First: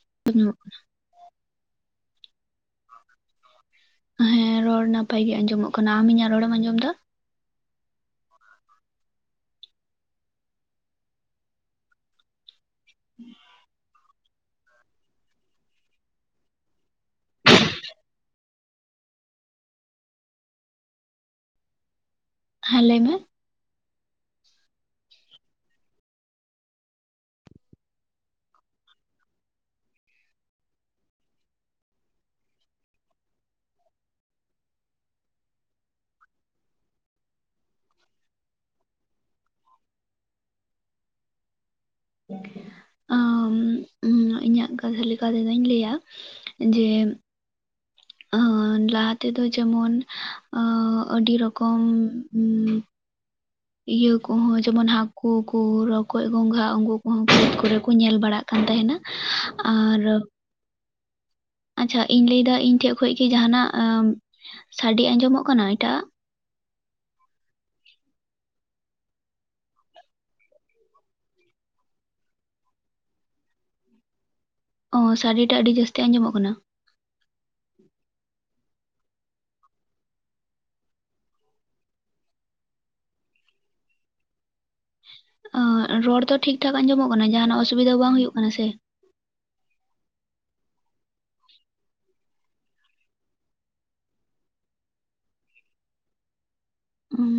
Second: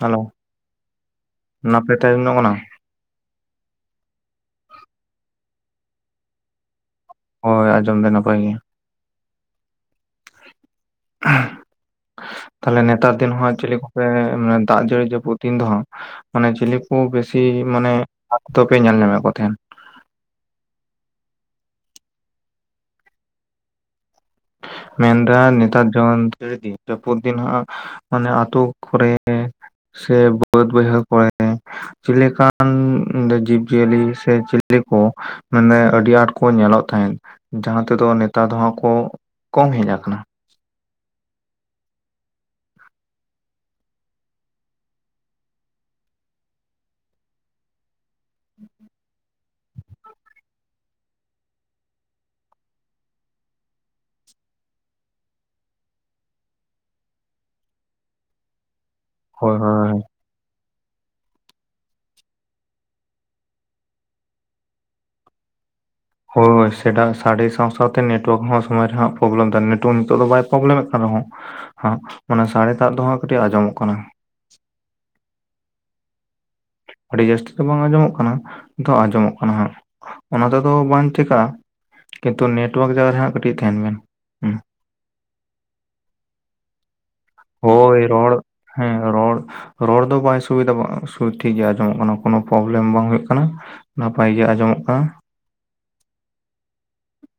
Hello. [inaudible] ᱱᱟᱯᱟᱭᱛᱮ ᱟᱸᱡᱚᱢᱚᱜ ᱠᱟᱱᱟ? [inaudible] ᱦᱮᱸ, ᱨᱚᱲ ᱱᱟᱯᱟᱭ ᱜᱮ ᱟᱸᱡᱚᱢᱚᱜ ᱠᱟᱱᱟ ᱾ ᱟᱢ ᱤᱧᱟᱹᱜ ᱨᱚᱲᱮᱢ ᱟᱸᱡᱚᱢ ᱮᱫᱟ? ᱦᱳᱭ ᱟᱸᱡᱚᱢ ᱮᱫᱟᱭ ᱱᱟᱯᱟᱭ ᱜᱮ ᱾ ᱛᱟᱞᱦᱮ ᱱᱮᱛᱟᱨ ᱫᱤᱱ ᱦᱚᱸ ᱪᱤᱞᱤ ᱠᱚᱯᱮᱼ ᱫᱟᱜ ᱡᱟᱹᱲᱤ ᱡᱟᱹᱯᱩᱫ ᱫᱤᱱ ᱨᱮᱦᱚᱸ, ᱢᱟᱱᱮ ᱪᱤᱞᱤ ᱠᱚ ᱵᱤᱥᱤ ᱢᱟᱱᱮ ᱟᱯᱮ ᱫᱚ ᱯᱮ ᱧᱮᱞ ᱧᱟᱢᱮᱫ ᱠᱚ ᱛᱟᱦᱮᱱ? ᱦᱮᱸ ᱞᱟᱹᱭ ᱢᱮ? ᱢᱮᱱᱫᱟᱹᱣ ᱱᱮᱛᱟᱨ ᱡᱚᱱ ᱡᱟᱹᱯᱩᱫ ᱫᱤᱱ ᱦᱚᱸ ᱢᱟᱱᱮ ᱟᱛᱩ ᱠᱚᱨᱮ ᱥᱮ ᱵᱟᱹᱫᱽ ᱵᱟᱹᱭᱦᱟᱹᱲ ᱠᱚᱨᱮ? ᱪᱮᱫᱞᱮᱠᱟᱱ ᱡᱤᱵ ᱡᱤᱭᱟᱹᱞᱤ ᱥᱮ ᱪᱤᱞᱤ ᱠᱚ ᱢᱟᱱᱮ ᱟᱹᱰᱤ ᱟᱸᱴ ᱠᱚ ᱧᱮᱞᱚᱜ ᱛᱟᱦᱮᱸᱫ, ᱡᱟᱦᱟᱸ ᱛᱮᱫᱚ ᱱᱮᱛᱟᱨ ᱫᱚ ᱦᱟᱸᱜ ᱠᱚ, ᱠᱚᱢ ᱦᱮᱡ ᱟᱠᱟᱱᱟ ᱾ ᱚᱢ᱾ ᱚᱸ, ᱤᱧᱟᱹᱜ ᱠᱟᱛᱷᱟ ᱞᱮᱠᱟ ᱛᱮᱫᱚᱧ ᱞᱟᱹᱭᱟ ᱡᱮ ᱟᱨ ᱾ ᱞᱟᱦᱟ ᱛᱮᱫᱚ ᱡᱮᱢᱚᱱ ᱚᱸᱻ ᱟᱹᱰᱤ ᱨᱚᱠᱚᱢᱼᱼ [inaudible] ᱤᱭᱟᱹ ᱠᱚᱦᱚᱸ ᱡᱮᱢᱚᱱ ᱦᱟᱹᱠᱩ ᱠᱚ ᱨᱚᱠᱚᱡ, ᱜᱚᱝᱜᱷᱟ ᱩᱱᱠᱩ ᱠᱚᱦᱚᱸ ᱵᱟᱹᱫᱽ ᱠᱚᱨᱮ ᱠᱚ ᱧᱮᱞ ᱵᱟᱲᱟᱜ ᱠᱟᱱᱟ ᱾ ᱠᱟᱱ ᱛᱟᱦᱮᱱᱟ ᱦᱳᱭ ᱦᱳᱭ ᱟᱨᱼ ᱟᱪᱷᱟ, ᱤᱧ ᱞᱟᱹᱭ ᱮᱫᱟ ᱤᱧ ᱴᱷᱮᱡ ᱠᱷᱚᱭ ᱠᱤ ᱡᱟᱦᱟᱱᱟᱜ ᱥᱟᱰᱮ ᱟᱸᱡᱚᱢᱚᱜ ᱠᱟᱱᱟ ᱮᱴᱟᱜᱼᱟ? ᱦᱚᱭ ᱥᱮᱰᱟᱝ ᱥᱟᱲᱮ ᱥᱟᱶ-ᱥᱟᱶ ᱛᱮ ᱱᱮᱴᱣᱟᱨᱠ ᱦᱚᱸ ᱥᱚᱢᱚᱭ ᱨᱮᱦᱟᱸᱜ ᱯᱨᱚᱵᱽᱞᱮᱢ ᱛᱟᱦᱮᱱᱟ, ᱱᱮᱴᱣᱟᱨᱠ ᱱᱤᱛᱚ ᱱᱤᱛᱚᱜ ᱫᱚ ᱵᱟᱭ ᱯᱨᱚᱵᱽᱞᱮᱢᱮᱫ ᱠᱟᱱ ᱨᱮᱦᱚᱸ᱾ ᱦᱚᱸ ᱚᱱᱟ ᱥᱟᱲᱮᱴᱟᱜ ᱫᱚ ᱦᱟᱸᱜ ᱠᱟᱹᱴᱤᱡ ᱟᱸᱡᱚᱢᱚᱜ ᱠᱟᱱᱟ ᱾ ᱚ, ᱥᱟᱰᱮ ᱴᱟᱜ ᱟᱹᱰᱤ ᱡᱟᱹᱥᱛᱤ ᱟᱸᱡᱚᱢᱚᱜ ᱠᱟᱱᱟ? ᱟᱹᱰᱤ ᱡᱟᱹᱥᱛᱤ ᱫᱚ ᱵᱟᱝ ᱟᱸᱡᱚᱢᱚᱜ ᱠᱟᱱᱟ, ᱱᱤᱛᱚᱜ ᱟᱸᱡᱚᱢᱚᱜ ᱠᱟᱱᱟ ᱦᱟᱸᱜ ᱾ ᱚᱱᱟᱛᱮᱫᱚ ᱵᱟᱝ ᱪᱤᱠᱟᱹᱜᱼᱟ ᱾ ᱠᱤᱱᱛᱩ ᱱᱮᱴᱣᱟᱨᱠ ᱡᱟᱭᱜᱟ ᱨᱮᱦᱟᱸᱜ ᱠᱟᱹᱴᱤᱡ ᱛᱟᱦᱮᱱ ᱵᱮᱱ ᱾ ᱚ ᱨᱚᱲ ᱫᱚ ᱴᱷᱤᱠ ᱴᱷᱟᱠ ᱟᱸᱡᱚᱢᱚᱜ ᱠᱟᱱᱟ, ᱡᱟᱦᱟᱱᱟᱜ ᱚᱥᱩᱵᱤᱫᱷᱟ ᱦᱳᱭ ᱵᱟᱝ ᱨᱚᱲ ᱦᱩᱭᱩᱜ ᱠᱟᱱᱟ ᱥᱮ? ᱦᱮᱸ ᱨᱚᱲ, ᱨᱚᱲ ᱫᱚ ᱵᱟᱭ ᱥᱩᱵᱤᱫᱷᱟᱜᱚᱼᱟ ᱴᱷᱤᱠ ᱜᱮ ᱟᱸᱡᱚᱢᱚᱜ ᱠᱟᱱᱟ, ᱠᱳᱱᱦᱳ ᱯᱨᱚᱵᱞᱮᱢ ᱵᱟᱝ ᱦᱩᱭᱩᱜ ᱠᱟᱱᱟ ᱾ ᱱᱟᱯᱟᱭᱜᱮ ᱟᱸᱡᱚᱢᱚᱜᱼᱟ ᱾ ᱩᱸᱻ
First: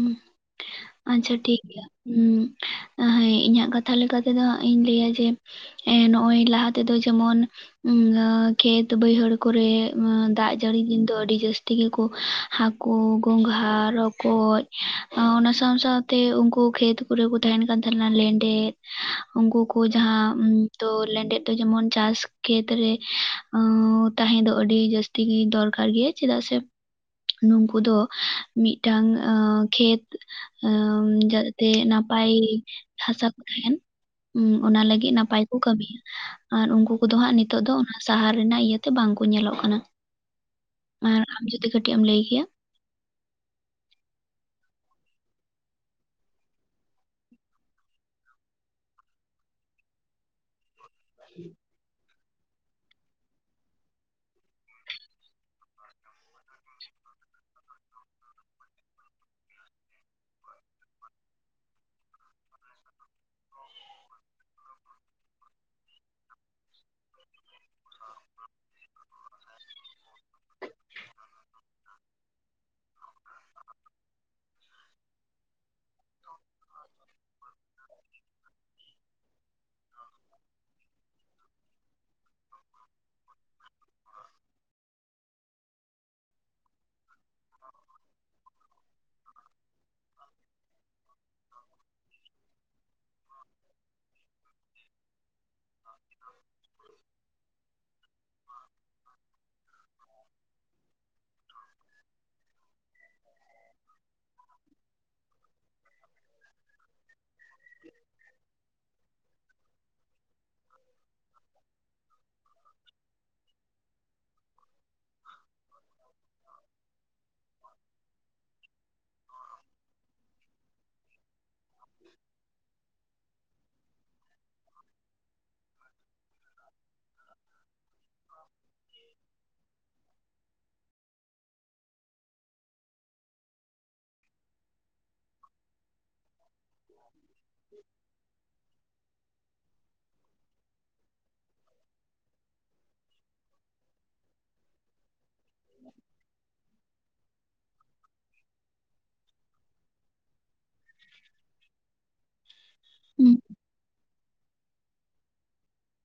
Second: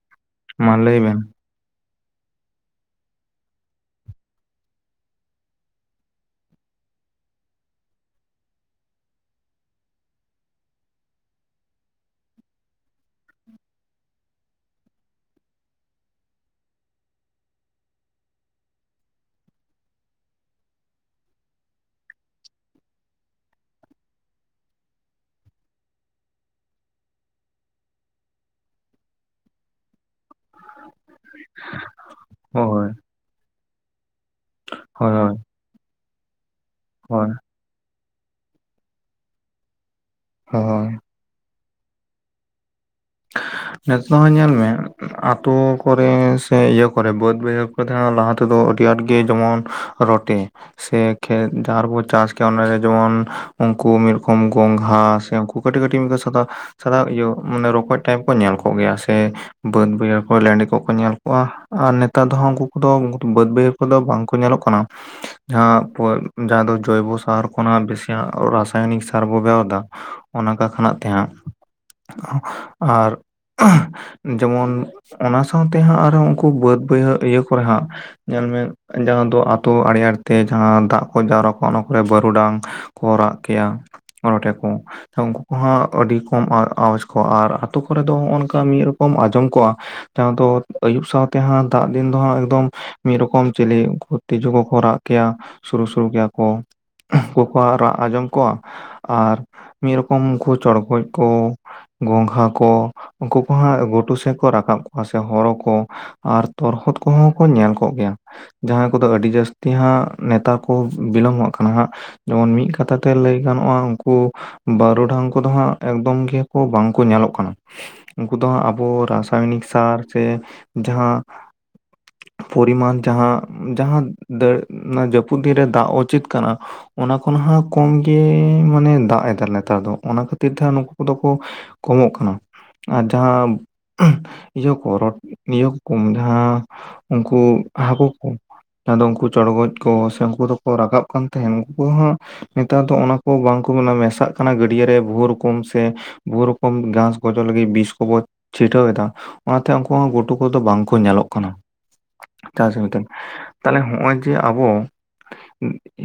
ᱢᱟ ᱞᱟᱹᱭ ᱵᱮᱱ ᱟᱪᱷᱟ ᱴᱷᱤᱠ ᱜᱮᱭᱟ᱾ ᱩᱻ ᱚ ᱦᱚᱸᱭ ᱤᱧᱟᱜ ᱠᱟᱛᱷᱟ ᱞᱮᱠᱟ ᱛᱮᱫᱚ ᱦᱟᱸᱜ ᱤᱧ ᱞᱟᱹᱭᱟ ᱡᱮᱼᱼ ᱮᱸ ᱱᱚᱜ-ᱚᱭ ᱞᱟᱦᱟ ᱛᱮᱫᱚ ᱡᱮᱢᱚᱱᱼᱼ ᱩᱸᱻ ᱟᱻ ᱠᱷᱮᱛ ᱵᱟᱹᱭᱦᱟᱹᱲ ᱠᱚᱨᱮ ᱚᱸ ᱫᱟᱜ ᱡᱟᱹᱲᱤ ᱫᱤᱱ ᱫᱚ ᱟᱹᱰᱤ ᱡᱟᱹᱥᱛᱤ ᱜᱤ ᱠᱚ ᱦᱟᱠᱩᱼᱟ᱾ ᱠᱚ ᱜᱚᱝᱜᱷᱦᱟ ᱨᱚᱠᱚᱭ᱾ ᱠᱚᱡ ᱟᱸᱻ ᱚᱱᱟ ᱥᱟᱶ ᱥᱟᱶᱛᱮ ᱩᱱᱠᱩ ᱠᱷᱮᱛ ᱠᱚᱨᱮ ᱠᱚ ᱛᱟᱦᱮᱱ ᱠᱟᱱ ᱛᱟᱦᱮᱱᱟ ᱞᱮᱸᱰᱮᱛ᱾ ᱩᱱᱠᱩ ᱠᱚ ᱡᱟᱦᱟᱸ ᱩᱸ ᱛᱚ ᱞᱮᱸᱰᱮᱛ ᱫᱚ ᱡᱮᱢᱚᱱ ᱪᱟᱥ ᱠᱷᱮᱛ ᱨᱮᱼᱼ ᱚᱸᱶ ᱛᱟᱦᱮᱸ ᱫᱚ ᱟᱹᱰᱤ ᱡᱟᱹᱥᱛᱤ ᱜᱮ ᱫᱚᱨᱠᱟᱨ ᱜᱮᱭᱟ ᱪᱮᱫᱟᱜ ᱥᱮᱼᱼ ᱱᱩᱝᱠᱩ ᱫᱚ ᱢᱤᱫᱴᱟᱝ ᱚᱸᱻ ᱠᱷᱮᱛ ᱚᱸᱻ ᱡᱟᱼᱼ ᱡᱟᱛᱮ ᱱᱟᱯᱟᱭ ᱦᱳᱭ ᱦᱟᱥᱟ ᱠᱩ ᱛᱟᱦᱮᱱ ᱩᱸ ᱚᱱᱟ ᱦᱳᱭ ᱞᱟᱹᱜᱤᱫ ᱱᱟᱯᱟᱭ ᱠᱚ ᱠᱟᱹᱢᱤᱭᱟ᱾ ᱟᱨ ᱩᱱᱠᱩ ᱠᱚᱫᱚ ᱦᱳᱭ ᱦᱟᱸᱜ ᱱᱤᱛᱚᱜ ᱫᱚ ᱚᱱᱟ ᱥᱟᱦᱟᱨ ᱨᱮᱱᱟᱜ ᱤᱭᱟᱹᱛᱮ ᱵᱟᱝ ᱠᱩ ᱧᱮᱞᱚᱜ ᱠᱟᱱᱟ᱾ ᱦᱚᱭ᱾ ᱟᱨ ᱟᱢ ᱡᱩᱫᱤ ᱠᱟᱹᱴᱤᱡ ᱮᱢ ᱞᱟᱹᱭ ᱠᱮᱭᱟ᱾ ᱱᱤᱛᱚᱜ ᱦᱚᱸ ᱧᱮᱞ ᱢᱮ ᱟᱛᱳ ᱠᱚᱨᱮ ᱥᱮ ᱤᱭᱟᱹ ᱠᱚᱨᱮ ᱵᱟᱹᱫᱽ ᱵᱟᱹᱭᱦᱟᱹᱲ ᱠᱚᱨᱮ ᱛᱟᱦᱮᱱᱟ ᱞᱟᱦᱟᱛᱼᱼ ᱛᱮ ᱫᱚ ᱟᱹᱰᱤ ᱟᱸᱴ ᱜᱮ ᱡᱮᱢᱚᱱ ᱨᱚᱴᱮ, ᱥᱮ ᱠᱷᱮᱛ ᱡᱟᱦᱟᱸ ᱨᱮᱵᱚᱱ ᱪᱟᱥᱼᱼ [unintelligible] ᱚᱱᱟ ᱨᱮ ᱡᱮᱢᱚᱱ ᱩᱱᱠᱩ ᱢᱤᱫ ᱨᱚᱠᱚᱢ ᱜᱚᱸᱜᱷᱟ ᱥᱮ ᱩᱱᱠᱩ ᱠᱟᱹᱴᱤᱡ ᱠᱟᱹᱴᱤᱡ ᱢᱤᱫ‌ ᱥᱟᱛᱟᱼᱼ ᱥᱟᱫᱟ ᱤᱭᱟᱹ ᱢᱟᱱᱮ ᱨᱚᱠᱚᱡ ᱴᱟᱭᱤᱯ ᱠᱚ ᱧᱮᱞ ᱠᱚᱜ ᱜᱮᱭᱟ ᱥᱮᱼᱼ ᱵᱟᱹᱫᱽ ᱵᱟᱹᱭᱦᱟᱹᱲ ᱠᱚᱨᱮ ᱞᱮᱸᱰᱮ ᱠᱚᱠᱚ ᱧᱮᱞ ᱠᱚᱣᱟ ᱟᱨ ᱱᱮᱛᱟᱨ ᱫᱚ ᱦᱟᱸᱜ ᱩᱱᱠᱩ ᱠᱩᱫᱚ ᱵᱟᱹᱫᱽ ᱵᱟᱹᱭᱦᱟᱹᱲᱼᱼ ᱠᱩᱫᱚ ᱵᱟᱝ ᱠᱚ ᱧᱮᱞᱚᱜ ᱠᱟᱱᱟ᱾ ᱡᱟᱦᱟᱸ [unintelligible] ᱡᱟᱦᱟᱸ ᱫᱚ ᱡᱳᱭᱵᱚ ᱥᱟᱨ ᱠᱷᱚᱱᱟᱜ ᱵᱮᱥᱤ ᱦᱟᱸᱜ ᱨᱟᱥᱟᱭᱱᱤᱠ ᱥᱟᱨ ᱵᱚᱱ ᱵᱮᱣᱦᱟᱨ ᱫᱟ᱾ ᱚᱱᱟ ᱠᱟᱠᱷᱟᱱᱟᱜ ᱛᱮᱦᱟᱸᱜᱼᱼ ᱟᱨ‌, ᱟᱸᱦ ᱡᱮᱢᱚᱱ ᱚᱱᱟ ᱥᱟᱶᱛᱮ ᱦᱟᱸᱜ ᱟᱨ ᱦᱚᱸᱼᱼ ᱠᱩ ᱵᱟᱹᱫᱽ ᱵᱟᱹᱭᱦᱟᱹᱲ ᱤᱭᱟᱹ ᱠᱚᱨᱮ ᱦᱟᱸᱜᱼᱼ ᱧᱮᱞ ᱢᱮ ᱡᱟᱦᱟᱸ ᱫᱚ ᱟᱛᱳ ᱟᱲᱮ ᱟᱲᱮ ᱛᱮ ᱡᱟᱦᱟᱸ ᱫᱟᱜ ᱠᱚ ᱡᱟᱣᱨᱟ ᱠᱚᱼᱼ ᱚᱱᱟ ᱠᱚᱨᱮ ᱵᱟᱹᱨᱩ ᱰᱟᱝ ᱠᱚ ᱨᱟᱜ ᱠᱮᱭᱟ᱾ ᱨᱚᱴᱮ‌ ᱠᱩ ᱩᱱᱠᱩ ᱠᱚᱦᱚᱸ ᱟᱹᱰᱤ ᱠᱚᱢ ᱟᱨ ᱟᱣᱟᱡᱽ ᱠᱚᱜ-ᱟ ᱟᱨᱼᱼ ᱛᱩ ᱠᱚᱨᱮ ᱫᱚ ᱦᱚᱸᱜ-ᱚ ᱱᱚᱝᱠᱟ ᱢᱤᱫ ᱨᱚᱠᱚᱢ ᱟᱸᱡᱚᱢ ᱠᱚᱜ-ᱟ ᱡᱟᱦᱟᱸ ᱫᱚ ᱟᱹᱭᱩᱵ ᱥᱟᱶᱛᱮ ᱦᱟᱸᱜ ᱫᱟᱜ ᱫᱤᱱ ᱫᱚ ᱦᱟᱸᱜ ᱮᱠᱫᱚᱢᱼᱼ ᱢᱤᱫ ᱨᱚᱠᱚᱢ ᱪᱮᱞᱮ ᱩᱱᱠᱩ ᱛᱤᱡᱩ ᱠᱚ ᱠᱚ ᱨᱟᱜ ᱠᱮᱭᱟ᱾ ᱥᱩᱨᱩ ᱥᱩᱨᱩ ᱠᱮᱭᱟ ᱠᱚ ᱩᱱᱠᱩ ᱠᱚᱣᱟᱜ ᱨᱟᱜ ᱟᱸᱡᱚᱢ ᱠᱚᱜ-ᱟ᱾ ᱟᱨ ᱢᱤᱫ ᱨᱚᱠᱚᱢ ᱩᱱᱠᱩ ᱪᱚᱬᱜᱚᱡ ᱠᱚ ᱜᱚᱸᱜᱷᱟᱼᱼ ᱩᱱᱠᱩ ᱠᱚ ᱦᱟᱸᱜ ᱜᱷᱩᱴᱩ ᱥᱮᱫ ᱠᱚ ᱨᱟᱠᱟᱵ ᱠᱚᱜ-ᱟ ᱥᱮ ᱦᱚᱨᱚ ᱠᱚ ᱟᱨ ᱛᱚᱨᱦᱚᱫ ᱠᱚᱦᱚᱸ ᱠᱚ ᱧᱮᱞ ᱠᱚᱜ ᱜᱮᱭᱟ᱾ ᱡᱟᱦᱟᱸᱭ ᱠᱩᱫᱚ ᱟᱹᱰᱤ ᱡᱟᱹᱥᱛᱤ ᱦᱟᱸᱜ ᱱᱮᱛᱟᱨ ᱠᱚ ᱵᱤᱞᱚᱢᱚᱜ ᱠᱟᱱᱟ ᱦᱟᱸᱜ᱾ ᱡᱮᱢᱚᱱ ᱢᱤᱫ ᱠᱟᱛᱷᱟ ᱛᱮ ᱞᱟᱹᱭ ᱜᱟᱱᱚᱜ-ᱟ ᱩᱱᱠᱩᱼᱼ ᱵᱟᱹᱨᱩ ᱰᱟᱝ ᱠᱩᱫᱚ ᱦᱟᱸᱜ ᱮᱠᱫᱚᱢ ᱜᱮᱠᱚ ᱵᱟᱝ ᱠᱚ ᱧᱮᱞᱚᱜᱼᱼ ᱠᱟᱱᱟ, ᱩᱱᱠᱩ ᱫᱚ ᱦᱟᱸᱜ ᱟᱵᱚ ᱨᱟᱥᱟᱭᱱᱤᱠ ᱥᱟᱨ ᱥᱮ ᱡᱟᱦᱟᱸᱼᱼ ᱯᱚᱨᱤᱢᱟᱱ ᱡᱟᱦᱟᱸ ᱡᱟᱦᱟᱸ ᱫᱟᱹᱲ [unintelligible] ᱡᱟᱹᱯᱼᱼ ᱯᱩᱜ ᱫᱤᱱ ᱨᱮ ᱫᱟᱜ ᱩᱪᱤᱛ ᱠᱟᱱᱟ ᱚᱱᱟ ᱠᱷᱚᱱ ᱦᱟᱸᱜ ᱠᱚᱢ ᱜᱮ ᱢᱟᱱᱮ ᱫᱟᱜ ᱮᱫᱟ ᱱᱮᱛᱟᱨ ᱫᱚ᱾ ᱚᱱᱟ ᱠᱷᱟᱹᱛᱤᱨ ᱛᱮ ᱦᱟᱸᱜ ᱱᱩᱠᱩ ᱠᱚᱫᱚ ᱠᱚ ᱠᱚᱢᱚᱜ ᱠᱟᱱᱟ ᱟᱨ ᱡᱟᱦᱟᱸᱼᱼ ᱤᱭᱟᱹ ᱠᱚ ᱨᱚᱴ ᱤᱭᱟᱹ ᱠᱚᱢ ᱡᱟᱦᱟᱸ ᱩᱱᱠᱩ ᱦᱟᱠᱩ ᱠᱚ᱾ ᱡᱟᱦᱟᱸ ᱫᱚ ᱩᱱᱠᱩ ᱪᱚᱬᱜᱚᱡ ᱠᱚ ᱥᱮ ᱩᱱᱠᱩ ᱫᱚᱠᱚ ᱨᱟᱠᱟᱵ ᱠᱟᱱ ᱛᱟᱦᱮᱸᱱ ᱩᱱᱠᱩ ᱦᱚᱸᱼᱼ ᱱᱮᱛᱟᱨ ᱫᱚ ᱚᱱᱟ ᱠᱚ ᱵᱟᱝ ᱠᱚ ᱢᱮᱱᱟ ᱢᱮᱥᱟᱜ ᱠᱟᱱᱟ ᱜᱟᱹᱰᱭᱟᱹ ᱨᱮ ᱵᱚᱦᱩ ᱨᱚᱠᱚᱢ ᱥᱮ ᱵᱚᱦᱩ ᱨᱚᱠᱚᱢ ᱜᱷᱟᱸᱥᱼᱼ ᱜᱚᱡᱚᱜ ᱞᱟᱹᱜᱤᱫ ᱵᱤᱥ ᱠᱚᱵᱚ ᱪᱷᱤᱴᱟᱹᱣ ᱮᱫᱟ ᱚᱱᱟᱛᱮ ᱩᱱᱠᱩ ᱦᱚᱸ ᱜᱩᱰᱩ ᱠᱚᱫᱚ ᱵᱟᱝ ᱠᱚ ᱧᱮᱞᱚᱜ ᱠᱟᱱᱟ᱾ ᱦᱩᱸ, [unintelligible] ᱛᱟᱦᱞᱮ‌ ᱦᱚᱸᱜ-ᱚᱸᱭᱼᱼ ᱡᱮ ᱟᱵᱚ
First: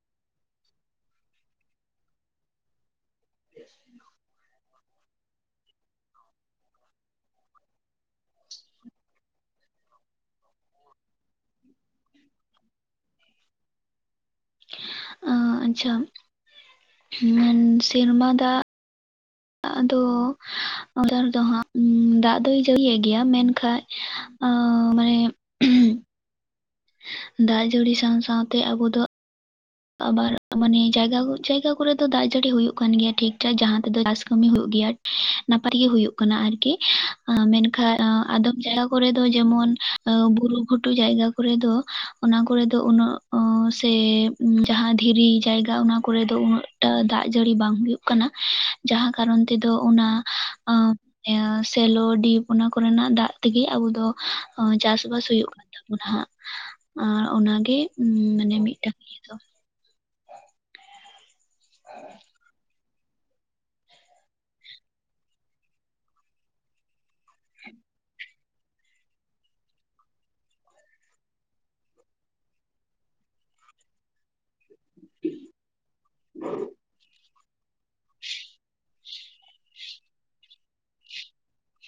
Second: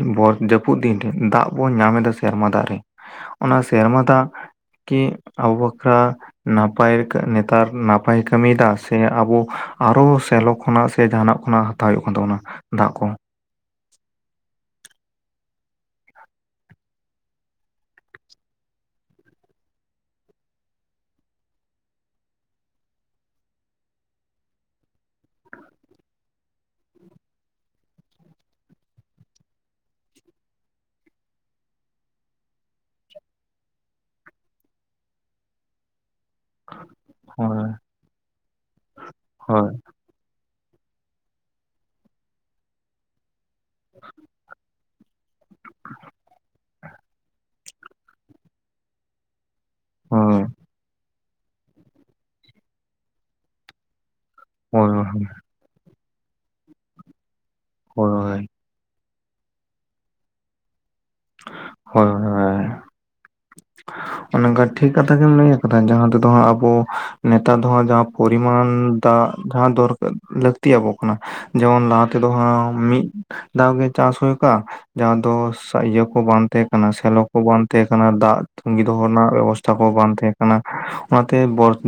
ᱮ ᱵᱚᱨ ᱡᱟᱹᱯᱩᱫ ᱫᱤᱱ ᱨᱮ ᱫᱟᱜ ᱵᱚ ᱧᱟᱢ ᱫᱟ ᱥᱮᱨᱢᱟ ᱫᱟᱜ ᱨᱮᱼᱼ ᱚᱱᱟ ᱥᱮᱨᱢᱟ ᱫᱟᱜ ᱠᱤ ᱟᱵᱚᱼᱼ [unintelligible] ‌ ᱱᱟᱯᱟᱭ ᱠᱟ ᱱᱮᱛᱟᱨ ᱱᱟᱯᱟᱭ ᱠᱟᱹᱢᱤᱭ ᱫᱟ ᱥᱮ ᱟᱵᱚ ᱟᱨᱚ ᱥᱮᱞᱚᱠᱼᱼ ᱠᱷᱚᱱᱟᱜ ᱥᱮ ᱡᱟᱦᱟᱸ ᱱᱟᱜ ᱠᱷᱚᱱᱟᱜ ᱦᱟᱛᱟᱣ ᱦᱩᱭᱩᱜ ᱠᱟᱱ ᱛᱟᱵᱚᱱᱟ ᱫᱟᱜ ᱠᱚ᱾ ᱟᱻ, ᱟᱪᱪᱷᱟ, ᱥᱮᱨᱢᱟ ᱫᱟᱜ ᱟᱫᱚ ᱫᱚ ᱦᱟᱸᱜ ᱫᱟᱜ ᱫᱚᱭ ᱡᱟᱹᱲᱤᱭᱮᱫ ᱜᱮᱭᱟ ᱢᱮᱱᱠᱷᱟᱡ ᱟᱸᱻ, ᱢᱟᱱᱮ ᱫᱟᱜ ᱡᱟᱹᱲᱤ ᱥᱟᱶ ᱥᱟᱶᱛᱮ ᱟᱵᱚ ᱫᱚ ᱟᱵᱟᱨ ᱢᱟᱱᱮ ᱡᱟᱭᱜᱟ ᱡᱟᱭᱜᱟ ᱠᱚᱨᱮᱫᱚ ᱫᱟᱜ ᱡᱟᱹᱲᱤ ᱦᱩᱭᱩᱜ ᱠᱟᱱ ᱜᱮᱭᱟ ᱴᱷᱤᱠ ᱴᱷᱟᱠ ᱡᱟᱦᱟᱸ ᱛᱮᱫᱚ ᱪᱟᱥ ᱠᱟᱹᱢᱤ ᱦᱩᱭᱩᱜ ᱜᱮᱭᱟ, ᱱᱟᱯᱟᱭ ᱜᱮ ᱦᱩᱭᱩᱜ ᱠᱟᱱᱟ ᱟᱨᱠᱤ ᱦᱳᱭ ᱢᱮᱱᱠᱷᱟᱱ ᱟᱫᱚᱢ ᱡᱟᱭᱜᱟ ᱠᱚᱨᱮ ᱫᱚ ᱦᱳᱭ ᱡᱮᱢᱚᱱ ᱵᱩᱨᱩ ᱜᱷᱩᱴᱩ ᱡᱟᱭᱜᱟ ᱠᱚᱨᱮ ᱫᱚ ᱚᱱᱟ ᱠᱚᱨᱮᱫᱚ ᱩᱱᱟᱹᱜ ᱥᱮ ᱡᱟᱦᱟᱸ ᱫᱷᱤᱨᱤ ᱡᱟᱭᱜᱟ ᱚᱱᱟ ᱠᱚᱨᱮ ᱫᱚ ᱩᱱᱟᱹᱜ ᱴᱟ ᱫᱟᱜ ᱡᱟᱹᱲᱤ ᱵᱟᱝ ᱦᱩᱭᱩᱜ ᱠᱟᱱᱟ ᱡᱟᱦᱟᱸ ᱠᱟᱨᱚᱱ ᱛᱮᱫᱚ ᱚᱱᱟ ᱦᱳᱭ ᱟ ᱥᱮᱞᱚ, ᱪᱤᱯ, ᱚᱱᱟ ᱠᱚᱨᱮᱱᱟᱜ ᱫᱟᱜ ᱛᱮᱜᱤ ᱟᱵᱚ ᱫᱚ ᱦᱳᱭ ᱪᱟᱥᱵᱟᱥ ᱦᱩᱭᱩᱜ ᱠᱟᱱᱟ᱾ ᱦᱟᱸᱜ ᱟᱨ ᱚᱱᱟᱜᱮ ᱦᱳᱭ ᱦᱳᱭ ᱢᱟᱱᱮ ᱢᱤᱫᱴᱟᱝ [unintelligible] ᱦᱳᱭ ᱦᱳᱭ ᱚᱱᱮ ᱚᱝᱠᱟ ᱴᱷᱤᱠ ᱠᱟᱛᱷᱟ ᱜᱮᱢ ᱞᱟᱹᱭ ᱟᱠᱟᱫᱟ ᱡᱟᱦᱟᱸ ᱛᱮᱫᱚ ᱦᱟᱸᱜ ᱟᱵᱚ ᱱᱮᱛᱟᱨ ᱫᱚ ᱦᱟᱜ ᱯᱚᱨᱤᱢᱟᱱ ᱫᱟᱜ ᱡᱟᱦᱟᱸ ᱫᱚᱨ ᱞᱟᱹᱠᱛᱤ ᱟᱵᱚ ᱠᱟᱱᱟ ᱡᱮᱢᱚᱱ ᱞᱟᱦᱟ ᱛᱮᱫᱚ ᱢᱤᱫ ᱫᱷᱟᱣ ᱜᱮ ᱪᱟᱥ ᱦᱩᱭ ᱠᱚᱜᱼᱟ ᱡᱟᱦᱟᱸ ᱫᱚ ᱤᱭᱟᱹ ᱠᱚ ᱵᱟᱝ ᱛᱟᱦᱮᱸ ᱠᱟᱱᱟ ᱥᱮᱞᱚ ᱠᱚ ᱵᱟᱝ ᱛᱟᱦᱮᱸ ᱠᱟᱱᱟ ᱫᱟᱜ ᱛᱤ ᱫᱚᱦᱚ ᱨᱮᱱᱟᱜ ᱵᱮᱵᱚᱥᱛᱷᱟ ᱠᱚ ᱵᱟᱝ ᱛᱟᱦᱮᱸ ᱠᱟᱱᱟ ᱚᱱᱟᱛᱮ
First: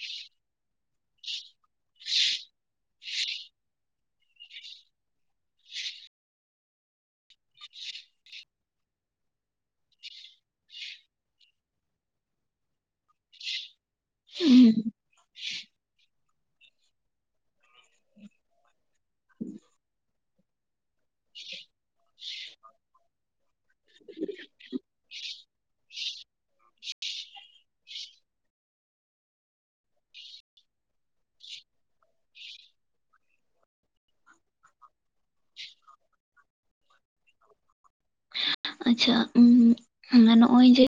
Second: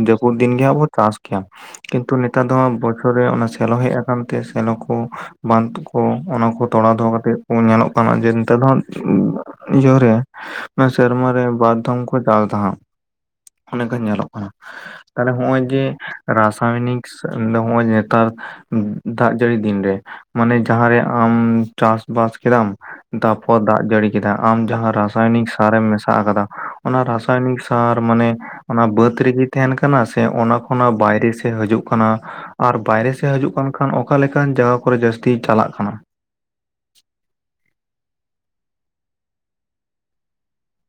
ᱡᱟᱹᱯᱩᱫ ᱫᱤᱱ ᱜᱮᱦᱟᱸᱜ ᱵᱚᱱ ᱪᱟᱥ ᱜᱮᱭᱟ ᱠᱤᱱᱛᱩ ᱱᱮᱛᱟᱨ ᱫᱚ ᱵᱚᱪᱷᱚᱨ ᱨᱮ ᱚᱱᱟ ᱥᱮᱞᱚ ᱦᱮᱡ ᱟᱠᱟᱱ ᱛᱮ ᱥᱮᱞᱚ ᱠᱚ ᱵᱟᱸᱫᱷ ᱠᱚ ᱚᱱᱟ ᱠᱚ ᱛᱚᱲᱟ ᱫᱚᱦᱚ ᱠᱟᱛᱮᱫ ᱠᱚ ᱧᱮᱞᱚᱜ ᱠᱟᱱᱟ ᱡᱮ ᱱᱮᱛᱟᱨ ᱫᱚ ᱡᱩᱨᱮ ᱥᱮᱨᱢᱟ ᱨᱮ ᱵᱟᱨ ᱫᱷᱚᱢ ᱠᱚ ᱪᱟᱥ ᱫᱟᱦᱟᱜ ᱚᱱᱮ ᱚᱝᱠᱟ ᱧᱮᱞᱚᱜ ᱠᱟᱱᱟ ᱦᱩᱸ ᱛᱟᱦᱮ ᱱᱚᱜᱼᱚᱭ ᱡᱮ ᱨᱟᱥᱟᱭᱚᱱᱤᱠ ᱦᱚᱸᱜᱼᱚᱭ ᱱᱮᱛᱟᱨ ᱫᱟᱜ ᱡᱟᱹᱲᱤ ᱫᱤᱱᱨᱮ ᱢᱟᱱᱮ ᱡᱟᱸᱦᱟ ᱨᱮ ᱟᱢ ᱪᱟᱥᱵᱟᱥ ᱠᱮᱫᱟᱢ ᱛᱟᱯᱚᱨ ᱫᱟᱜ ᱡᱟᱹᱲᱤ ᱠᱮᱫᱟ ᱟᱢ ᱡᱟᱦᱟᱸ ᱨᱟᱥᱟᱭᱱᱤᱠ ᱥᱟᱨᱮᱢ ᱢᱮᱥᱟ ᱟᱠᱟᱫᱟ ᱚᱱᱟ ᱨᱟᱥᱟᱭᱚᱱᱤᱠ ᱥᱟᱨ ᱢᱟᱱᱮ ᱚᱱᱟ ᱵᱟᱹᱫ ᱨᱮᱜᱮ ᱛᱟᱦᱮᱱ ᱠᱟᱱᱟ ᱥᱮ ᱚᱱᱟ ᱠᱷᱚᱱᱟᱜ ᱵᱟᱭᱨᱮ ᱥᱮᱡ ᱦᱤᱡᱩᱜ ᱠᱟᱱᱟ ᱟᱨ ᱵᱟᱭᱨᱮ ᱥᱮᱫ ᱦᱤᱡᱩᱜ ᱠᱟᱱ ᱠᱷᱟᱱ ᱚᱠᱟᱞᱮᱠᱟᱱ ᱡᱟᱭᱜᱟ ᱠᱚᱨᱮ ᱡᱟᱹᱥᱛᱤ ᱪᱟᱞᱟᱜ ᱠᱟᱱᱟ ᱟᱪᱪᱷᱟ ᱱᱚᱜᱼᱚᱭ ᱡᱮ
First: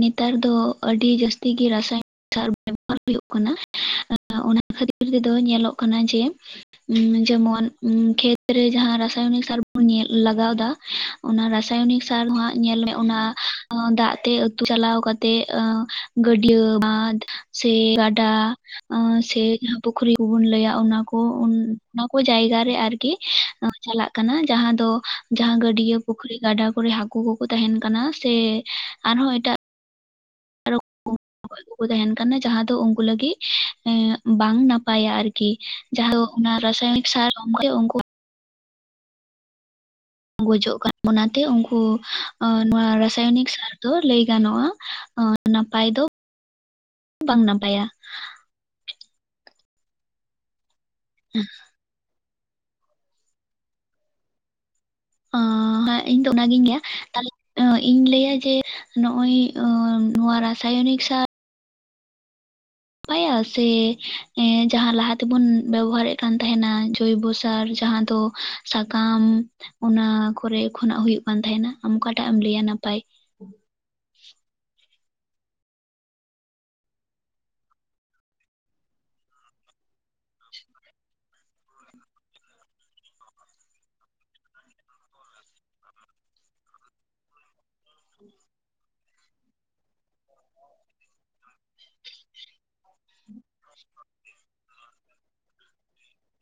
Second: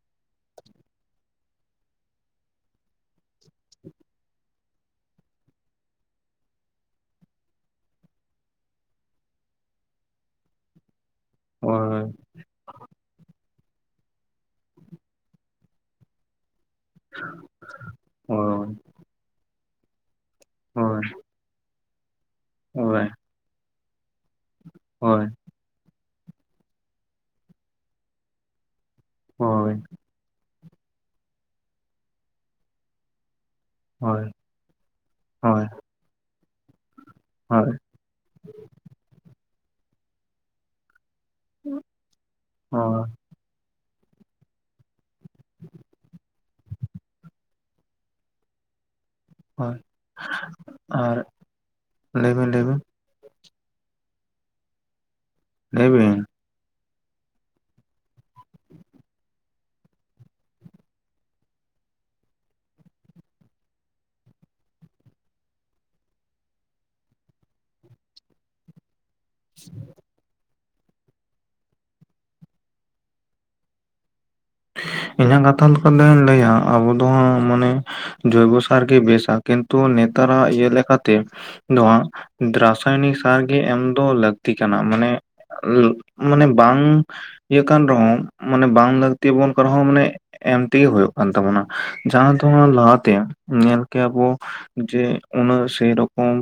ᱱᱮᱛᱟᱨ ᱫᱚ ᱟᱹᱰᱤ ᱡᱟᱹᱥᱛᱤ ᱜᱮ ᱨᱟᱥᱟᱭᱚᱱᱤᱠ ᱥᱟᱨ ᱵᱮᱵᱚᱦᱟᱨ ᱦᱩᱭᱩᱜ ᱠᱟᱱᱟ ᱚᱱᱟ ᱠᱷᱟᱹᱛᱤᱨ ᱛᱮᱫᱚ ᱧᱮᱞᱚᱜ ᱠᱟᱱᱟ ᱡᱮ ᱡᱮᱢᱚᱱ ᱠᱷᱮᱛᱨᱮ ᱡᱟᱦᱟᱸ ᱨᱟᱥᱟᱭᱚᱱᱤᱠ ᱥᱟᱨ ᱵᱚᱱ ᱧᱮᱞ ᱞᱟᱜᱟᱣ ᱮᱫᱟ ᱚᱱᱟ ᱨᱟᱥᱟᱭᱚᱱᱤᱠ ᱦᱳᱭ ᱥᱟᱨ ᱦᱟᱸᱟᱜ ᱧᱮᱞ ᱢᱮ ᱚᱱᱟ ᱫᱟᱜ ᱛᱮ ᱟᱹᱛᱩ ᱪᱟᱞᱟᱣ ᱠᱟᱛᱮᱜ ᱜᱟᱹᱰᱭᱟᱹ ᱵᱟᱫᱷ ᱥᱮ ᱜᱟᱰᱟ ᱦᱳᱭ ᱥᱮ ᱡᱟᱦᱟᱸ ᱯᱩᱠᱷᱨᱤ ᱠᱚᱵᱩᱱ ᱞᱟᱹᱭᱟ ᱚᱱᱟ ᱦᱳᱭ ᱠᱚ ᱚᱱᱟ ᱠᱚ ᱡᱟᱭᱜᱟ ᱨᱮ ᱦᱳᱭ ᱟᱨᱠᱤ ᱪᱟᱞᱟᱜ ᱠᱟᱱᱟ ᱡᱟᱦᱟᱸ ᱫᱚ ᱦᱳᱭ ᱡᱟᱦᱟᱸ ᱜᱟᱹᱰᱭᱟᱹ ᱯᱩᱠᱷᱨᱤ ᱜᱟᱰᱟ ᱠᱚᱨᱮ ᱦᱟᱠᱩ ᱠᱚᱠᱚ ᱛᱟᱦᱮᱱ ᱠᱟᱱᱟ ᱥᱮ ᱟᱨᱦᱚᱸ ᱮᱴᱟᱜ ᱦᱳᱭ ᱛᱟᱦᱮᱱ ᱠᱟᱱᱟ ᱡᱟᱦᱟᱸ ᱫᱚ ᱩᱱᱠᱩ ᱞᱟᱹᱜᱤᱫ ᱦᱳᱭ ᱵᱟᱝ ᱱᱟᱯᱟᱭ ᱯᱟᱭᱟ ᱟᱨᱠᱤ ᱦᱳᱭ ᱡᱟᱦᱟᱸ ᱚᱱᱟ ᱨᱟᱥᱟᱭᱚᱱᱤᱠ ᱥᱟᱨ ᱦᱳᱭ ᱩᱱᱠᱩ ᱜᱚᱡᱚᱜ ᱠᱟᱱᱟ ᱚᱱᱟᱛᱮ ᱩᱱᱠᱩ ᱱᱚᱣᱟ ᱦᱳᱭ ᱨᱟᱥᱟᱭᱚᱱᱤᱠ ᱥᱟᱨ ᱫᱚ ᱞᱟᱹᱭ ᱜᱟᱱᱚᱜᱼᱟ ᱱᱟᱯᱟᱭ ᱫᱚ ᱵᱟᱝ ᱱᱟᱯᱟᱭᱟ ᱦᱳᱭ ᱟᱨ [unintelligible] ᱞᱟᱹᱭᱵᱮᱱ ᱞᱟᱹᱭᱵᱮᱱ ᱤᱧ ᱞᱟᱹᱭᱵᱤᱱ ᱫᱚ ᱚᱱᱟᱜᱤᱧ ᱜᱮᱭᱟ ᱛᱮ ᱤᱧ ᱞᱟᱹᱭᱟ ᱡᱮ ᱱᱚᱜ ᱚᱭ ᱱᱚᱣᱟ ᱨᱟᱥᱟᱭᱚᱱᱤᱠ ᱥᱟᱨ ᱱᱟᱯᱟᱭᱟ ᱥᱮ ᱡᱟᱦᱟᱸ ᱞᱟᱦᱟ ᱛᱮᱵᱚᱱ ᱵᱮᱵᱚᱦᱟᱨᱮᱫ ᱠᱟᱱ ᱛᱟᱦᱮᱱᱟ ᱡᱚᱭᱵᱚ ᱥᱟᱨ ᱡᱟᱦᱟᱸ ᱫᱚ ᱥᱟᱠᱟᱢ ᱚᱱᱟ ᱠᱚᱨᱮ ᱠᱷᱚᱱᱟᱜᱽ ᱦᱩᱭᱩᱜᱽ ᱠᱟᱱ ᱛᱟᱦᱮᱱᱟ ᱟᱢ ᱚᱠᱟᱴᱟᱜᱽ ᱮᱢ ᱞᱟᱹᱭᱟ ᱱᱟᱯᱟᱭ ᱤᱧᱟᱹᱜ ᱠᱟᱛᱷᱟ ᱞᱮᱠᱟᱛᱮᱧ ᱞᱟᱹᱭᱟ ᱟᱵᱚ ᱫᱚ ᱢᱟᱱᱮ ᱡᱳᱭᱵᱚ ᱥᱟᱨ ᱜᱮ ᱵᱮᱥᱟ ᱠᱤᱱᱛᱩ ᱱᱮᱛᱟ ᱨᱟᱜ ᱤᱭᱟᱹ ᱞᱮᱠᱟᱛᱮ ᱱᱚᱣᱟ ᱨᱟᱥᱟᱭᱚᱱᱤᱠ ᱥᱟᱨ ᱜᱮ ᱮᱢ ᱫᱚ ᱞᱟᱹᱠᱛᱤ ᱠᱟᱱᱟ ᱢᱟᱱᱮ ᱟᱹᱞ ᱢᱟᱱᱮ ᱵᱟᱝ ᱤᱭᱟᱹ ᱠᱟᱱ ᱨᱮᱦᱚᱸ ᱢᱟᱱᱮ ᱵᱟᱝ ᱞᱟᱹᱠ ᱛᱮ ᱵᱚᱱ ᱠᱟᱨᱦᱚᱸ ᱢᱟᱱᱮ ᱮᱢ ᱛᱮᱜᱮ ᱦᱩᱭᱩᱜ ᱠᱟᱱ ᱛᱟᱵᱚᱱᱟ ᱡᱟᱦᱟᱸ ᱫᱚ ᱞᱟᱦᱟ ᱛᱮ ᱧᱮᱞ ᱠᱮᱭᱟ ᱵᱚ ᱡᱮ ᱩᱱᱟᱹᱜ ᱥᱮᱨᱚᱠᱚᱢ